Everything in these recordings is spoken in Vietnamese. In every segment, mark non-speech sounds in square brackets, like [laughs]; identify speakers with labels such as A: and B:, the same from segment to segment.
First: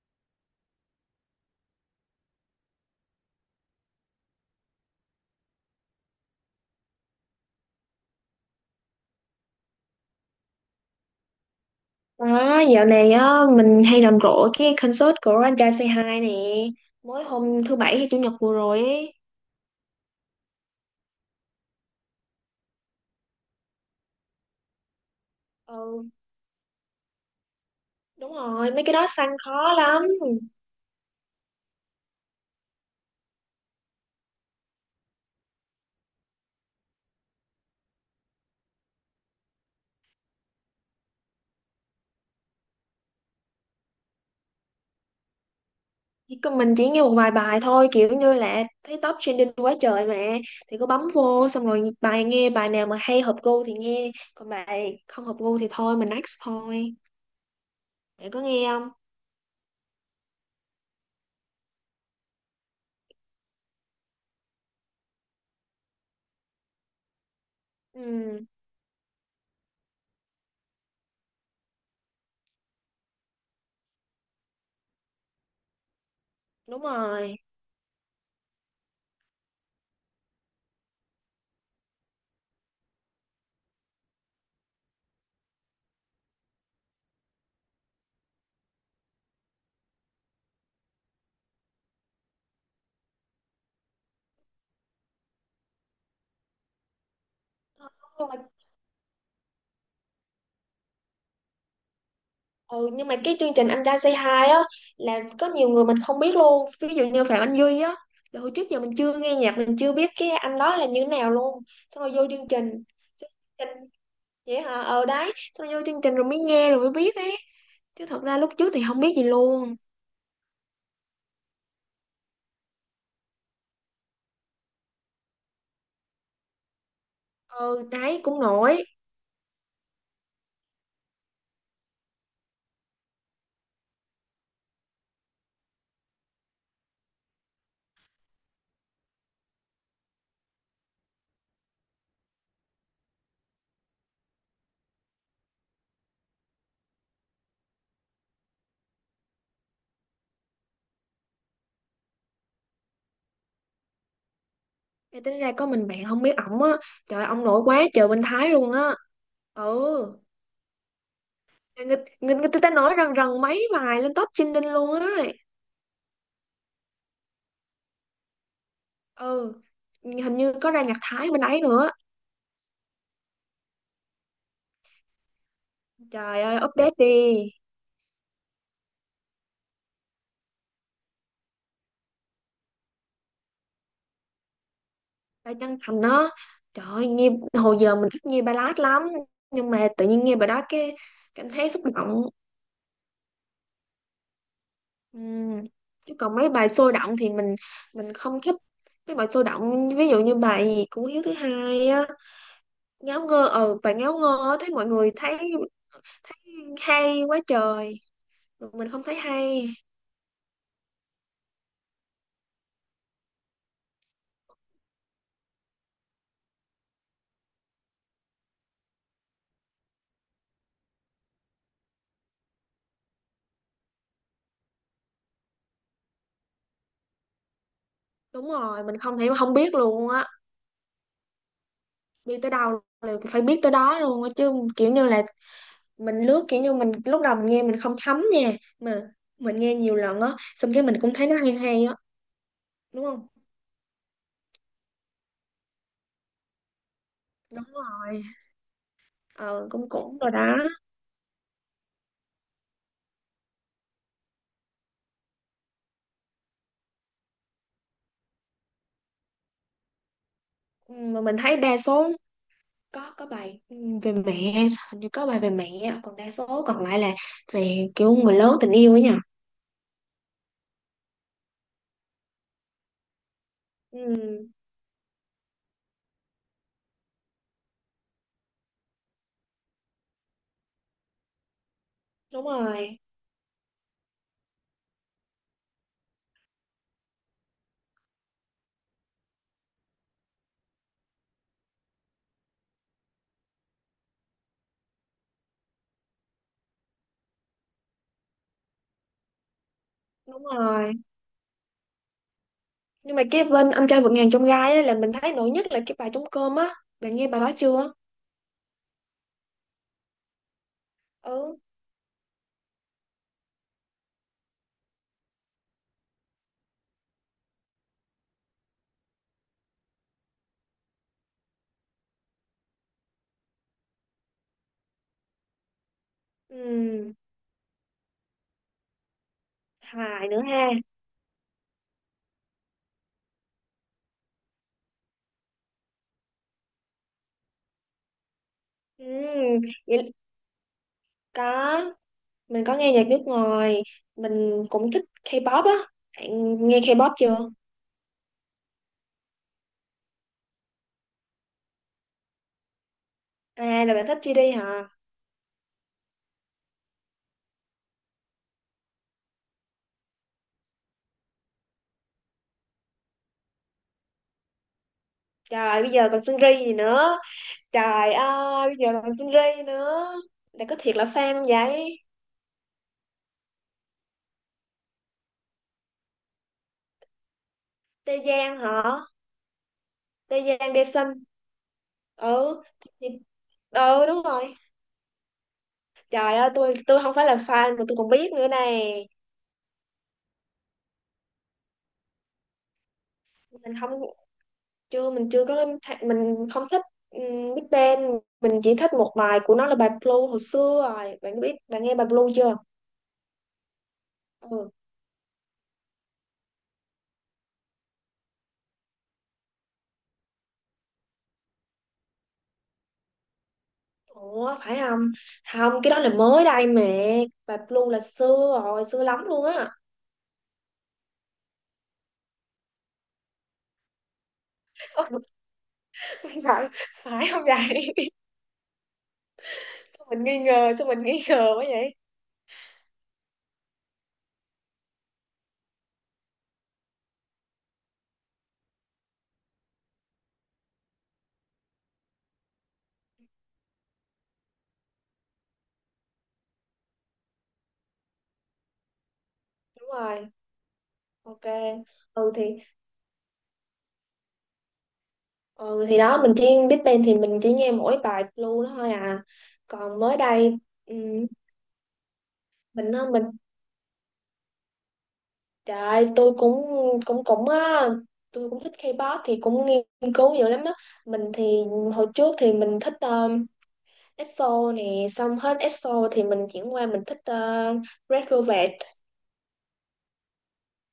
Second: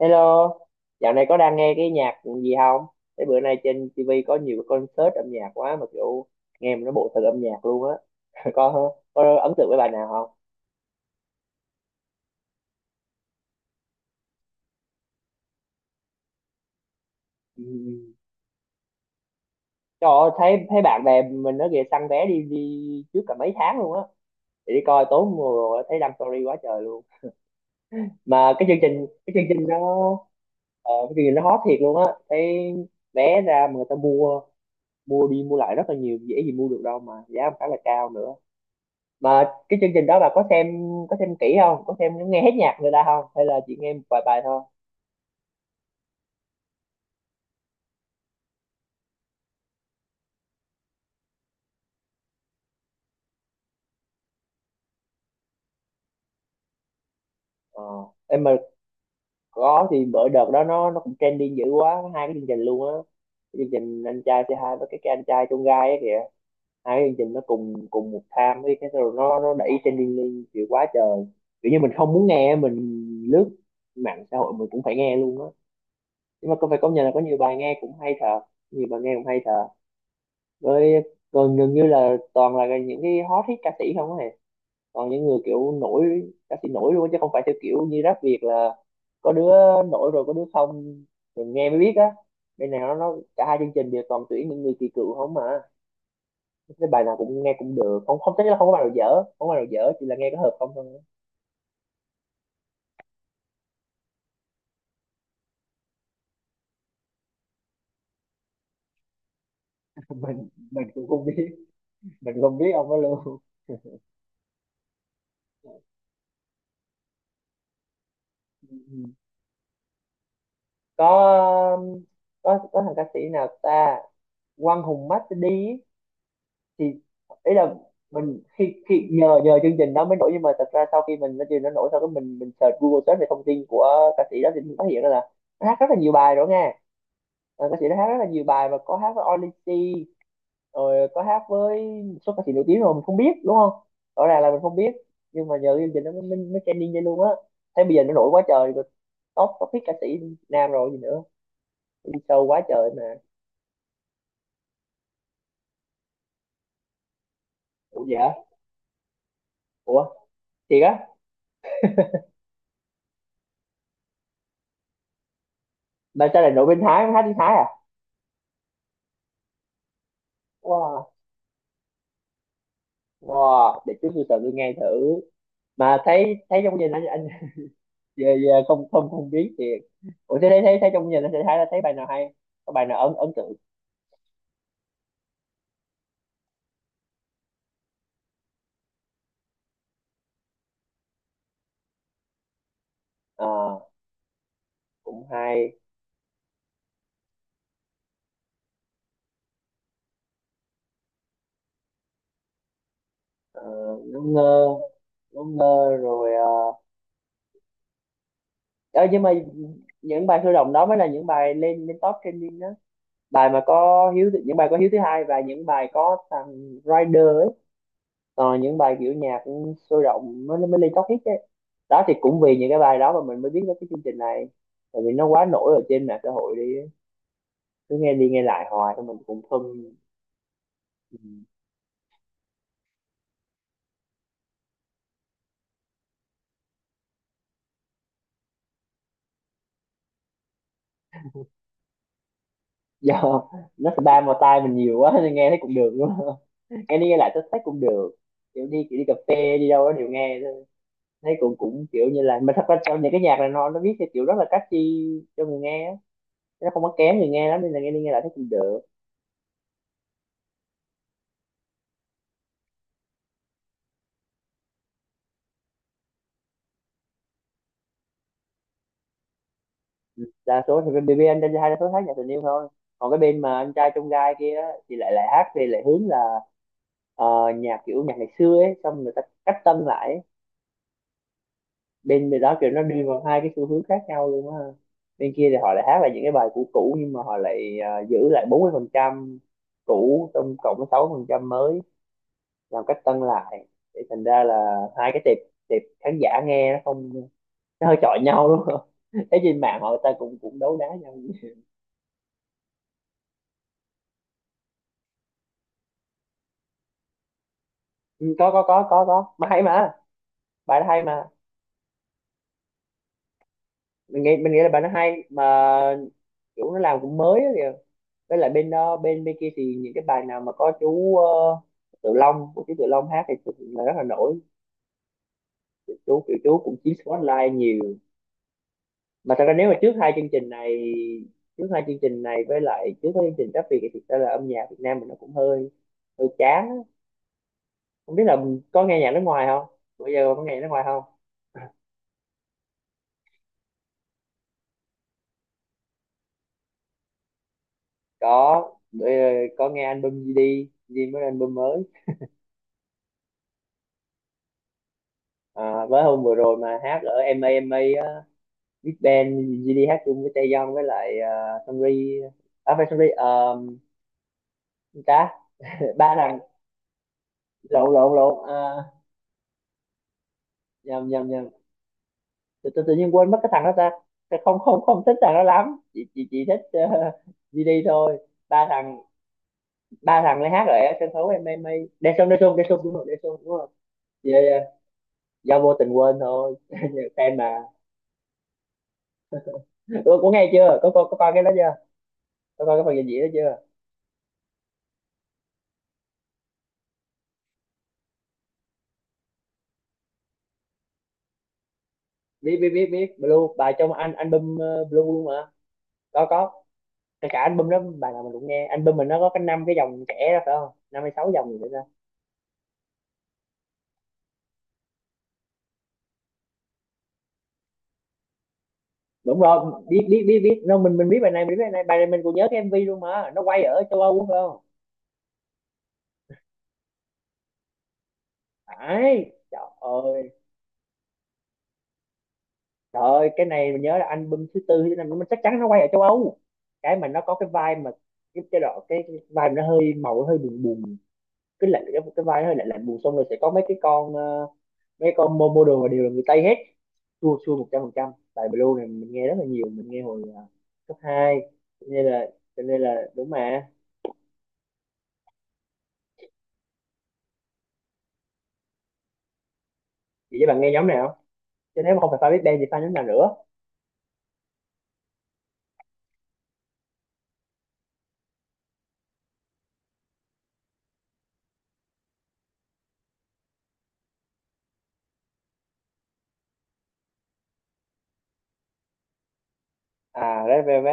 A: Hello, dạo này có đang nghe cái nhạc gì không? Thế bữa nay trên TV có nhiều cái concert âm nhạc quá mà kiểu nghe mà nó bộ thật âm nhạc luôn á. [laughs] Có ấn tượng với bài nào không? [laughs]
B: Đó, dạo này á, mình hay rầm rộ cái concert của anh trai Say Hi nè. Mới
A: Ừ.
B: hôm thứ bảy hay chủ nhật vừa rồi ấy.
A: Trời ơi, thấy thấy bạn bè mình nó kìa săn vé đi đi trước cả mấy tháng luôn á. Để đi coi tốn mùa rồi thấy
B: Ừ,
A: đăng story quá trời luôn.
B: đúng
A: Mà cái
B: rồi,
A: chương
B: mấy cái
A: trình
B: đó săn
A: cái chương trình
B: khó
A: nó
B: lắm.
A: ờ, cái chương trình nó hot thiệt luôn á. Thấy vé ra mà người ta mua mua đi mua lại rất là nhiều, dễ gì mua được đâu mà giá khá là cao nữa. Mà cái chương trình đó bà có xem, có xem kỹ không, có xem nghe hết nhạc người ta không hay là chỉ nghe một vài bài thôi?
B: Chỉ có Mình chỉ nghe một vài bài thôi. Kiểu như là thấy top trending quá trời mà. Thì cứ bấm vô xong rồi nghe bài nào mà hay hợp gu thì nghe. Còn bài không hợp gu thì thôi, mình next thôi.
A: ờ
B: Bạn có
A: em mà
B: nghe không?
A: có thì bữa đợt đó nó cũng trending dữ quá, có hai cái chương trình luôn á. Cái chương trình anh trai c hai với cái anh trai trong gai á kìa, hai cái chương trình nó cùng cùng một
B: Ừ,
A: time với cái rồi nó đẩy trending lên kiểu quá trời. Kiểu như mình không muốn nghe, mình lướt mạng xã hội mình cũng phải nghe luôn á. Nhưng mà có phải
B: đúng
A: công nhận là có nhiều
B: rồi.
A: bài nghe cũng hay thật, nhiều bài nghe cũng hay thật. Với gần gần như là toàn là những cái hot hit ca sĩ không á, còn những người kiểu nổi, ca sĩ nổi luôn chứ không phải theo kiểu như rap Việt là có đứa nổi rồi có đứa không, mình nghe mới biết á. Bên này nó cả hai chương trình đều toàn tuyển những người kỳ cựu không mà, cái bài nào cũng nghe cũng được, không không thấy là không có bài nào dở, không có bài nào dở, chỉ là nghe có hợp không thôi.
B: Ừ, nhưng mà cái chương trình Anh Trai Say Hi á là có nhiều người mình không biết luôn, ví dụ như Phạm Anh Duy á, là hồi trước giờ mình chưa nghe nhạc, mình chưa
A: [laughs]
B: biết cái
A: mình
B: anh đó là
A: mình
B: như thế
A: cũng không
B: nào
A: biết,
B: luôn. Xong rồi vô
A: mình
B: chương
A: không
B: trình,
A: biết ông đó
B: chương
A: luôn.
B: trình vậy hả? Ờ Đấy, xong rồi vô chương trình rồi mới nghe rồi mới biết ấy, chứ thật ra lúc trước thì không
A: Ừ.
B: biết gì luôn.
A: có có có thằng ca sĩ nào ta, Quang Hùng Master D ấy, thì ý là
B: Ừ đấy, cũng
A: mình khi
B: nổi.
A: khi nhờ nhờ chương trình đó mới nổi, nhưng mà thật ra sau khi mình nó chưa nó nổi sau cái mình search Google, search về thông tin của ca sĩ đó thì mình phát hiện ra là nó hát rất là nhiều bài rồi nghe. Ờ, ca sĩ đó hát rất là nhiều bài, mà có hát với Odyssey rồi có hát với một số ca sĩ nổi tiếng rồi mình không biết, đúng không, rõ ràng là mình không biết. Nhưng mà nhờ chương trình nó mới mới, mới trending lên luôn á, thế bây giờ nó nổi quá trời rồi, top top hit ca sĩ nam rồi gì nữa, đi show quá trời mà.
B: Thì tính ra có mình bạn không biết ổng á. Trời ơi, ông nổi quá
A: Ủa
B: trời bên
A: dạ,
B: Thái luôn á. Ừ.
A: ủa thiệt á?
B: Người ta nói rần rần mấy bài lên top trending luôn á.
A: Bạn sao lại nổi bên Thái, hát tiếng Thái à?
B: Ừ, hình như có ra nhạc
A: Wow.
B: Thái bên ấy nữa.
A: Wow, để chút tôi tôi nghe thử. Mà thấy
B: Trời ơi
A: thấy trong gia đình
B: update
A: anh
B: đi.
A: về không không không biết thì. Ủa thế thấy thấy thấy trong gia đình anh, thấy thấy bài nào hay? Có bài nào ấn ấn tượng?
B: Phải chân thành đó. Trời ơi nghe, hồi giờ mình thích nghe ballad lắm. Nhưng mà tự nhiên nghe bài đó cái cảm thấy xúc động.
A: Ờ, cũng
B: Ừm.
A: hay.
B: Chứ còn mấy bài sôi động thì mình không thích. Mấy bài sôi động ví dụ như bài gì của Hiếu thứ hai á. Ngáo ngơ.
A: Ờ,
B: Ừ, bài ngáo
A: ngớ
B: ngơ á,
A: ngơ,
B: thấy mọi người thấy
A: ngớ ngơ rồi.
B: thấy
A: Ờ.
B: hay quá trời. Mình không
A: Ờ,
B: thấy
A: nhưng mà
B: hay.
A: những bài sôi động đó mới là những bài lên lên top trending đó. Bài mà có hiếu thứ- Những bài có hiếu thứ hai và những bài có thằng Rider ấy. Ờ, những bài kiểu nhạc cũng sôi động mới mới lên top hit đấy đó, thì cũng vì những cái bài đó mà mình mới biết đến cái chương trình này, tại vì nó quá nổi ở trên mạng xã hội đi ấy. Cứ nghe đi nghe
B: Đúng
A: lại
B: rồi.
A: hoài
B: Mình
A: thôi mình
B: không thể
A: cũng
B: không biết
A: thân.
B: luôn á. Đi tới đâu là phải biết tới đó luôn á. Chứ kiểu như là mình lướt, kiểu như mình lúc đầu mình nghe mình không thấm nha, mà mình nghe nhiều lần á, xong cái mình cũng thấy nó hay hay á,
A: [laughs]
B: đúng không?
A: Do nó spam vào tai mình nhiều quá nên nghe thấy cũng được đúng không? [laughs] Nghe đi nghe lại tôi thấy
B: Đúng
A: cũng được,
B: rồi.
A: kiểu đi cà phê
B: Ờ,
A: đi đâu
B: cũng
A: đó đều
B: cũng rồi
A: nghe
B: đó.
A: thôi. Thấy cũng cũng kiểu như là, mà thật ra trong những cái nhạc này nó viết theo kiểu rất là catchy cho người nghe á, nó không có kén người nghe lắm nên là nghe đi nghe lại thấy cũng được.
B: Ừ, mà mình thấy đa số có bài ừ, về mẹ, hình như có bài về mẹ, còn đa số còn lại là về kiểu người lớn, tình yêu ấy nhỉ.
A: Đa số thì bên BB anh trai hai đa số hát nhạc tình yêu thôi, còn cái bên mà anh trai trong gai
B: Ừ
A: kia á, thì lại lại hát thì lại hướng là ờ, nhạc kiểu nhạc ngày xưa ấy xong người ta cách tân lại ấy. Bên bên
B: đúng
A: đó kiểu nó
B: rồi,
A: đi vào hai cái xu hướng khác nhau luôn á, bên kia thì họ lại hát lại những cái bài cũ cũ nhưng mà họ lại giữ lại 40% cũ trong cộng với 6% mới, làm cách tân lại, thì thành ra là hai cái tệp tệp khán giả nghe nó không, nó hơi chọi nhau đúng không. [laughs] Thấy trên mạng họ ta cũng
B: đúng
A: cũng đấu đá
B: rồi.
A: nhau.
B: Nhưng mà cái bên anh trai vượt ngàn chông gai á là mình thấy nổi nhất là cái bài trống cơm á. Bạn nghe bài đó chưa?
A: Ừ, có mà hay mà, bài nó hay mà,
B: ừ
A: mình nghĩ là bài nó hay mà, kiểu nó làm cũng mới á kìa. Với lại bên đó bên bên kia thì những cái bài nào mà có chú Tự Long, của chú Tự Long hát thì thực sự là rất là nổi, chú kiểu chú
B: ừ
A: cũng chiếm spotlight nhiều. Mà thật ra nếu mà
B: Hài nữa ha.
A: trước hai chương trình này với lại trước cái chương trình Rap Việt thì thực ra là âm nhạc Việt Nam mình nó cũng hơi hơi chán á. Không biết là mình có nghe nhạc nước ngoài
B: Ừ,
A: không, bữa
B: vậy
A: giờ có nghe nhạc nước ngoài không?
B: có. Mình có nghe nhạc nước ngoài, mình cũng thích K-pop á. Bạn nghe K-pop chưa?
A: Có, bữa giờ có nghe album GD, GD mới ra album mới.
B: À là bạn thích GD hả?
A: À, với hôm vừa rồi mà hát ở MA MA á, Big Bang, GD hát chung với Taeyong với lại Sunri, à phải Sunri, ta
B: Trời bây
A: ba
B: giờ còn
A: thằng,
B: Seung ri gì nữa.
A: lộn
B: Trời
A: lộn lộn
B: ơi bây
A: à,
B: giờ còn Seung ri nữa. Bạn có thiệt là
A: nhầm nhầm
B: fan không
A: nhầm
B: vậy?
A: tự nhiên quên mất cái thằng đó ta. Ta không không không thích thằng đó lắm, chị thích GD
B: Tê
A: thôi.
B: Giang
A: ba
B: hả?
A: thằng Ba
B: Tê
A: thằng lấy hát
B: Giang
A: ở
B: Daesun.
A: sân khấu em a em A. Daesung Daesung
B: Ừ,
A: Daesung đúng rồi,
B: thì-
A: Daesung đúng rồi.
B: ừ đúng
A: Yeah,
B: rồi.
A: yeah. Do vô tình quên
B: Trời ơi,
A: thôi.
B: tôi không
A: [laughs]
B: phải là
A: Fan mà.
B: fan mà tôi còn biết nữa nè.
A: Ủa, có nghe chưa, có coi, có coi cái đó chưa, có coi cái phần trình diễn đó chưa?
B: Mình không, chưa, mình chưa có th- mình không thích Big Bang. Mình chỉ thích một bài của nó là bài Blue hồi xưa rồi. Bạn nghe bài Blue chưa?
A: Biết biết biết Biết Blue, bài trong anh album
B: Ừ.
A: Blue luôn mà. Có cả album đó bài nào mình cũng nghe, album mình nó có cái năm cái dòng trẻ đó phải không, năm hay sáu dòng gì nữa đó ra.
B: Ủa phải không? Không, cái đó là mới đây mẹ. Bà Blue là xưa rồi, xưa lắm
A: Đúng
B: luôn á.
A: rồi, biết biết biết biết nó, mình biết bài này, mình biết bài này, bài này mình còn nhớ cái MV luôn mà nó quay ở châu Âu đúng không,
B: Ừ, [laughs] phải, phải không vậy? [laughs]
A: phải, trời
B: Sao mình
A: ơi.
B: nghi ngờ, sao mình nghi ngờ quá vậy?
A: Trời ơi cái này mình nhớ là album thứ tư thứ năm, nó chắc chắn nó quay ở châu Âu, cái mà nó có cái vai mà cái vai mà nó hơi màu, nó hơi buồn buồn, cái lạnh, cái vai nó hơi lạnh lạnh buồn xong rồi sẽ có mấy cái con mấy con model mà đều là người Tây hết. Chua chua 100%, tại Blue này mình nghe rất là nhiều, mình
B: Đúng
A: nghe hồi
B: rồi,
A: cấp hai,
B: ok.
A: cho nên là,
B: Ừ thì
A: cho nên là đúng mà.
B: ừ thì đó mình chỉ Big Bang thì mình chỉ nghe mỗi bài Blue đó thôi à. Còn mới
A: Vậy
B: đây
A: bạn nghe nhóm
B: ừ,
A: nào chứ, nếu mà không phải Five Big Bang thì fan
B: mình
A: nhóm
B: á,
A: nào
B: mình
A: nữa?
B: trời ơi, tôi cũng cũng cũng á tôi cũng thích K-pop thì cũng nghiên cứu dữ lắm á. Mình thì hồi trước thì mình thích EXO nè, xong hết EXO thì mình chuyển qua mình thích Red Velvet.
A: À Red Velvet,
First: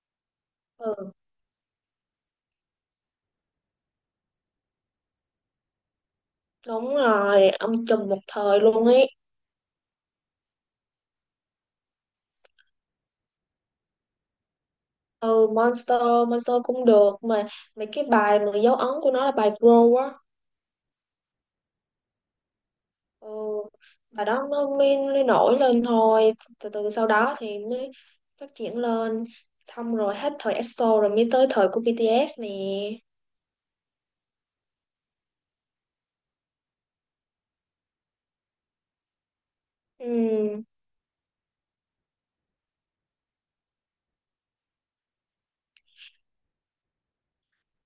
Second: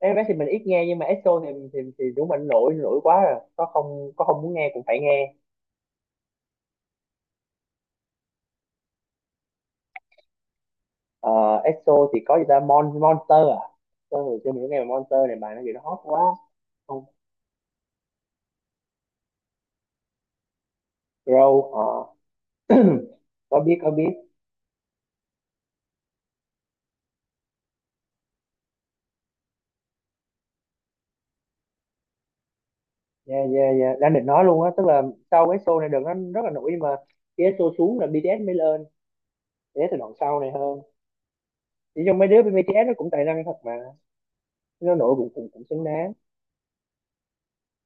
A: Red Velvet thì mình ít nghe, nhưng mà
B: Ừ
A: EXO thì thì đúng mình nổi, nổi quá rồi có không, có không muốn nghe cũng phải nghe.
B: đúng rồi, ông trùm một thời luôn ấy.
A: Ờ, EXO thì có gì ta, Monster à, tôi hồi xưa mình cũng nghe bài Monster này,
B: Ừ
A: bài nó gì nó hot
B: Monster,
A: quá.
B: Monster cũng
A: Không,
B: được mà. Mấy cái bài mà dấu ấn của nó là bài Grow á.
A: Grow ờ. [clears throat]
B: Ừ,
A: Có biết.
B: bài đó nó mới nổi lên thôi, từ từ sau đó thì mới phát triển lên. Xong rồi hết thời EXO rồi mới tới thời của BTS nè.
A: Dạ dạ dạ, đang định nói luôn á, tức là sau cái show này đợt nó rất là nổi, nhưng mà khi cái show xuống là BTS mới lên, để từ đoạn sau này
B: Ừ.
A: hơn. Chỉ trong mấy đứa bên BTS nó cũng tài năng thật mà, nó nổi cũng cũng cũng xứng đáng.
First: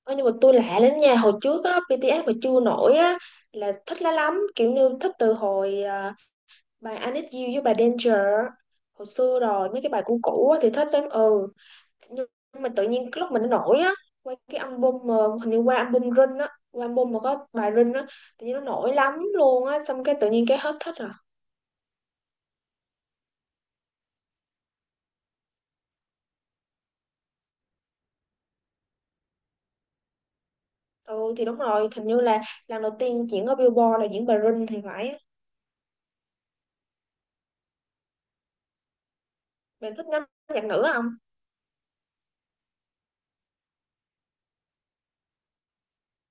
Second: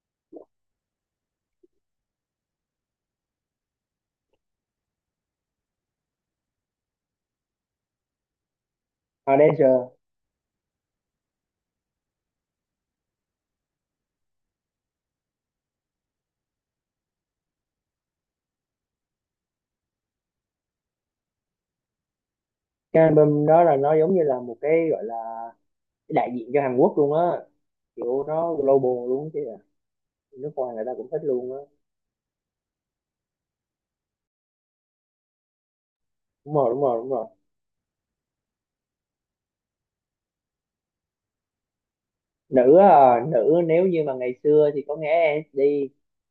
B: Ơ, nhưng mà tôi lạ lắm nha, hồi trước á BTS mà chưa nổi á là thích lá lắm, kiểu như thích từ hồi à, bài I Need You với bài Danger hồi
A: À
B: xưa rồi, mấy cái
A: Danger.
B: bài cũ cũ á thì thích lắm. Ừ, nhưng mà tự nhiên cái lúc mình nó nổi á, qua cái album mà hình như qua album Rin á, qua album mà có bài Rin á, tự nhiên nó nổi lắm luôn á, xong cái tự nhiên cái hết thích rồi.
A: Cái album đó là nó giống như là một cái gọi là cái đại diện cho Hàn Quốc luôn á, kiểu nó global luôn chứ à, nước ngoài người ta cũng thích
B: Ừ thì
A: luôn
B: đúng
A: á.
B: rồi, hình như là lần đầu tiên diễn ở Billboard là diễn bài Rin thì phải.
A: Đúng rồi.
B: Bạn thích nhóm nhạc nữ không?
A: Nữ à, nữ nếu như mà ngày xưa thì có nghe SNSD,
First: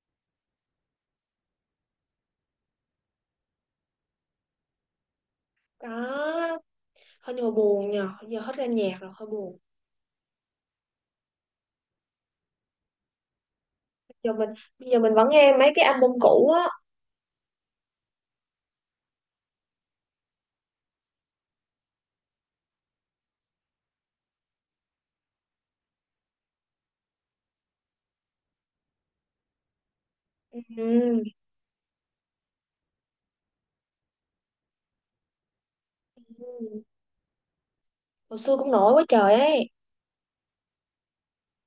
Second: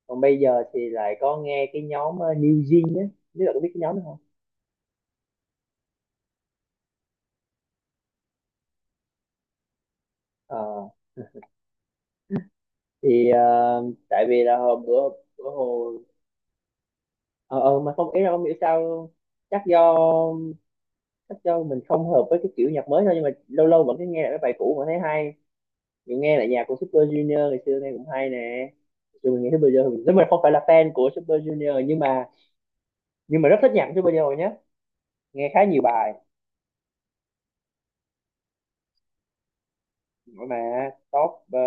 A: còn bây giờ thì lại có nghe cái nhóm New Jeans á, biết là có biết cái nhóm đó không?
B: Đó hơi, nhưng mà buồn nhờ giờ hết ra nhạc rồi, hơi buồn.
A: Ờ thì tại
B: Giờ
A: vì
B: mình
A: là hôm
B: Bây giờ
A: bữa,
B: mình vẫn
A: bữa
B: nghe mấy cái
A: hồ
B: album cũ á.
A: ờ, mà không, ý là không hiểu sao luôn. chắc do chắc do mình không hợp với cái kiểu nhạc mới thôi, nhưng mà lâu lâu vẫn cứ nghe lại cái bài cũ mà thấy hay. Mình nghe lại nhạc của Super Junior ngày xưa nghe cũng hay nè. Dù mình nghe Super Junior, nếu mình không phải
B: Ừ.
A: là fan của Super Junior, nhưng mà rất thích nhạc của Super Junior nhé, nghe khá nhiều bài
B: Hồi xưa cũng nổi quá trời ấy.
A: mà top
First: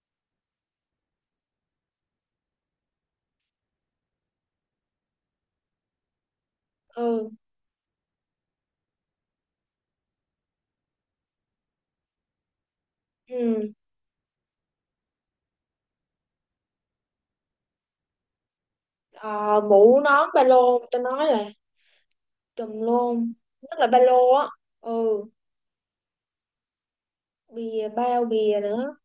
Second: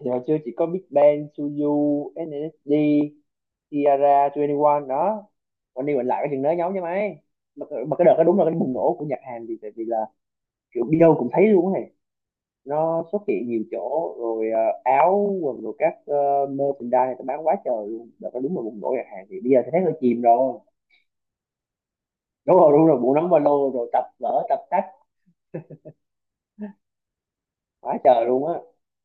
A: thì hồi xưa chỉ có Big Bang, Suzu, SNSD, Kiara 21 đó. Còn đi mình lại cái chuyện đó giống như mấy,
B: Ừ.
A: mà cái đợt đó đúng là cái bùng nổ của Nhật Hàn. Thì tại vì là kiểu đi đâu cũng thấy luôn này, nó xuất hiện nhiều
B: Ừ.
A: chỗ rồi, áo quần rồi các merchandise này tao bán quá trời luôn. Đợt đó đúng là bùng nổ Nhật Hàn, thì bây
B: Ờ,
A: giờ thì thấy hơi
B: mũ
A: chìm
B: nón ba
A: rồi.
B: lô người ta nói là
A: Đúng rồi,
B: trùm
A: đúng rồi, bộ nắm
B: luôn,
A: ba lô
B: nhất là
A: rồi
B: ba
A: tập
B: lô
A: vở
B: á.
A: tập tách
B: Ừ, bìa
A: quá
B: bao
A: trời luôn á.
B: bìa nữa.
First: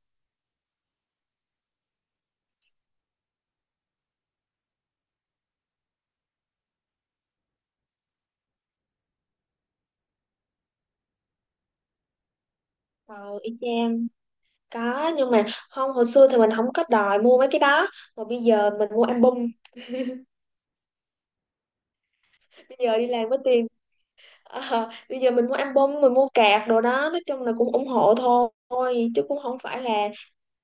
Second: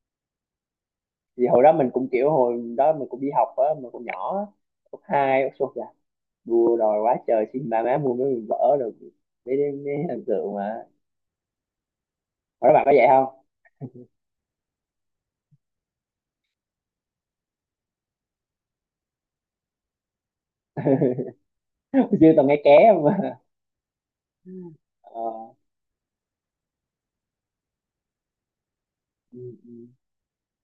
A: Thì hồi đó mình cũng kiểu, hồi đó mình cũng đi học á, mình cũng nhỏ á, cấp hai cấp số dạ, đua đòi quá trời, xin ba má mua mấy vở rồi mấy, mấy hình tượng mà. Các bạn có vậy
B: Ờ
A: không?
B: y chang, có, nhưng mà không, hồi xưa thì mình không có đòi mua mấy cái đó, mà bây giờ mình mua album,
A: [laughs] Chưa từng nghe ké
B: bây
A: [laughs]
B: giờ
A: không
B: đi làm
A: mà.
B: có tiền. Ờ, bây
A: Ờ,
B: giờ mình mua album, mình mua cạc đồ đó, nói chung là cũng ủng hộ thôi, chứ cũng
A: ừ,
B: không phải
A: ừ,
B: là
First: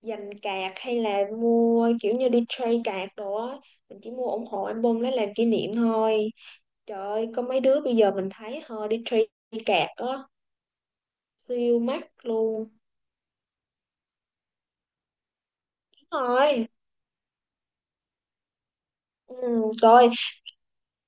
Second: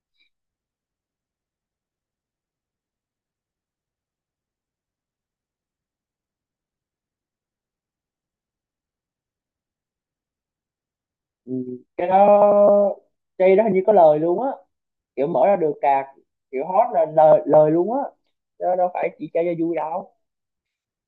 B: dành cạc hay là mua kiểu như đi trade cạc đồ á. Mình chỉ mua ủng hộ album lấy làm kỷ niệm thôi. Trời ơi có mấy đứa bây giờ mình thấy họ đi trade cạc á,
A: ừ.
B: siêu
A: Cái
B: mắc luôn.
A: đó, cái đó hình như có lời luôn á. Kiểu mở ra được cạc,
B: Đúng
A: kiểu
B: rồi.
A: hot là lời, lời luôn á. Đó đâu phải chỉ chơi cho
B: Ừ,
A: vui
B: trời ơi,
A: đâu.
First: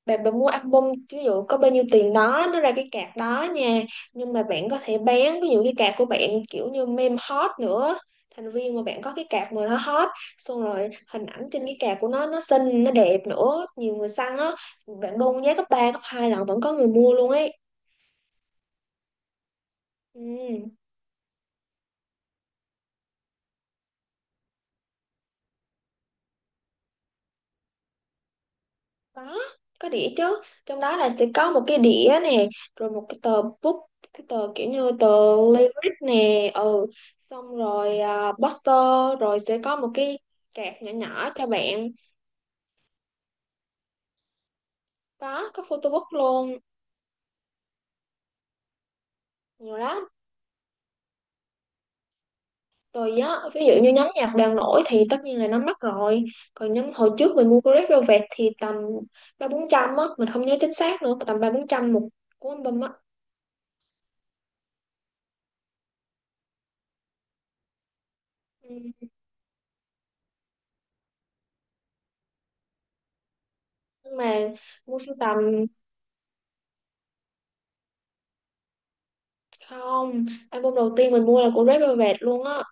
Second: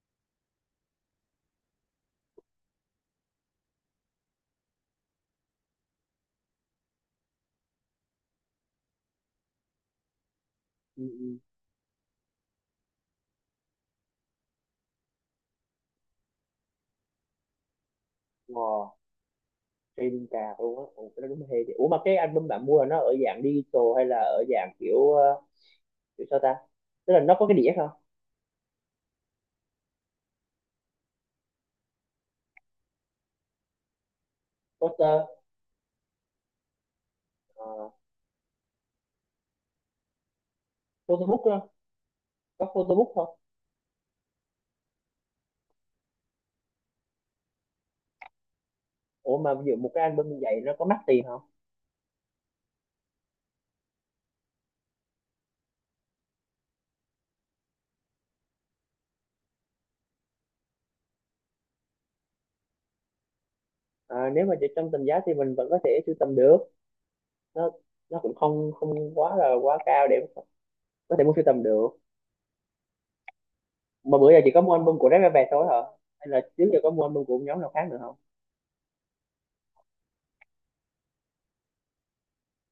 B: bạn bạn mua album ví dụ có bao nhiêu tiền đó nó ra cái card đó nha, nhưng mà bạn có thể bán ví dụ cái card của bạn, kiểu như meme hot nữa, thành viên mà bạn có cái card mà nó hot, xong rồi
A: Ừ,
B: hình
A: ừ.
B: ảnh trên cái card của nó xinh nó đẹp nữa, nhiều người săn á, bạn đôn giá gấp 3 gấp 2 lần vẫn có người mua luôn ấy.
A: Wow, trên cạc
B: Ừ.
A: luôn á. Ủa cái đó đúng là hay thiệt. Ủa mà cái album bạn mua là nó ở dạng digital hay là ở dạng kiểu kiểu sao ta? Tức là nó có cái đĩa không?
B: Có, có đĩa chứ. Trong đó là sẽ có một cái đĩa nè, rồi một cái tờ book, cái tờ kiểu như tờ
A: Poster,
B: lyric nè, ừ. Xong
A: uh,
B: rồi à, poster, rồi sẽ có một cái card nhỏ nhỏ
A: photobook
B: cho
A: không?
B: bạn.
A: Có photobook không?
B: Có photo book luôn,
A: Ủa mà ví dụ
B: nhiều
A: một cái
B: lắm.
A: album như vậy nó có mắc tiền không?
B: Rồi á, ví dụ như nhóm nhạc đang nổi thì tất nhiên là nó mắc rồi. Còn nhóm hồi trước mình mua của Red Velvet thì tầm ba bốn trăm á, mình không nhớ chính xác nữa, tầm ba bốn trăm một cuốn album á.
A: À, nếu mà chỉ trong tầm giá thì mình vẫn có thể sưu tầm được, nó nó cũng không
B: Ừ.
A: không quá là quá cao để có thể mua sưu tầm được. Mà
B: Nhưng
A: bữa
B: mà
A: giờ chỉ có mua album
B: mua
A: của
B: sưu
A: Red
B: tầm.
A: Velvet thôi hả, hay là trước giờ có mua album của nhóm nào khác nữa không?
B: Không, album đầu tiên mình mua là của Red Velvet luôn á,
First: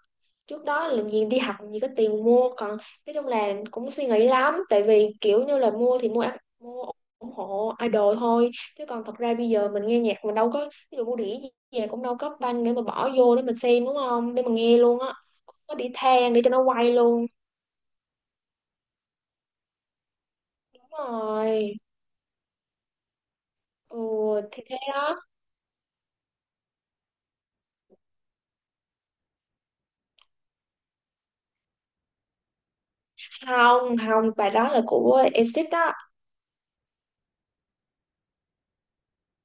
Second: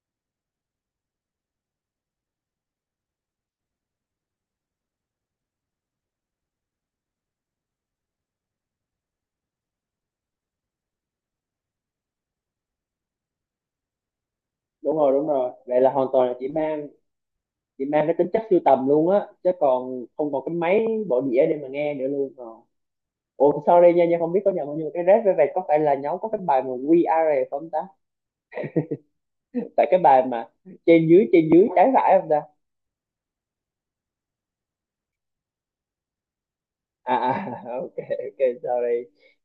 B: trước đó là gì đi học làm gì có tiền mua. Còn nói chung là cũng suy nghĩ lắm, tại vì kiểu như là mua thì mua ủng hộ idol thôi, chứ còn thật ra bây giờ mình nghe nhạc mình đâu có ví dụ mua đĩa gì về cũng đâu có banh để mà bỏ vô để mình xem, đúng không, để mình nghe
A: Đúng
B: luôn
A: rồi,
B: á,
A: đúng rồi,
B: có
A: vậy
B: đĩa
A: là hoàn toàn là
B: than để
A: chị
B: cho nó
A: mang,
B: quay luôn.
A: chỉ mang cái tính chất sưu tầm luôn á, chứ còn không còn cái máy
B: Đúng
A: bộ đĩa để mà
B: rồi.
A: nghe nữa luôn rồi. Ủa sorry
B: Ừ
A: nha, nha không biết có
B: thì
A: nhầm
B: thế
A: không, nhưng mà cái
B: đó.
A: Red Velvet có phải là nhóm có cái bài mà We Are Rồi không ta? Tại cái bài mà trên dưới trái phải không ta?
B: Không không, bài đó là của Exit đó.
A: À à, [laughs] ok ok sorry,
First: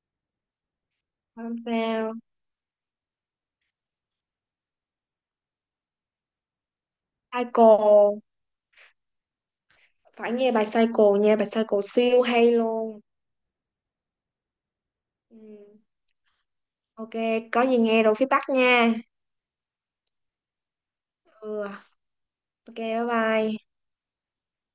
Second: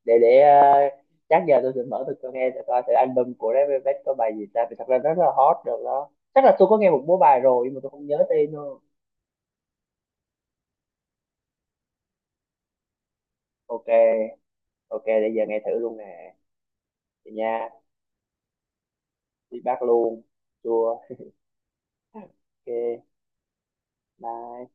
A: để chắc
B: Không
A: giờ tôi sẽ mở
B: sao.
A: thử, tôi nghe thử coi thử album của Red Velvet có bài gì ta, vì thật ra nó rất là hot rồi đó. Chắc là tôi có nghe một số bài rồi nhưng mà tôi không nhớ
B: Psycho,
A: tên nữa.
B: phải nghe bài Cycle nha, bài Cycle siêu hay luôn.
A: Ok, ok, để
B: Ừ.
A: giờ nghe thử luôn nè.
B: Ok,
A: Vậy
B: có
A: nha,
B: gì nghe rồi feedback nha.
A: đi bác luôn, chua,
B: Ừ. Ok bye
A: ok
B: bye.
A: bye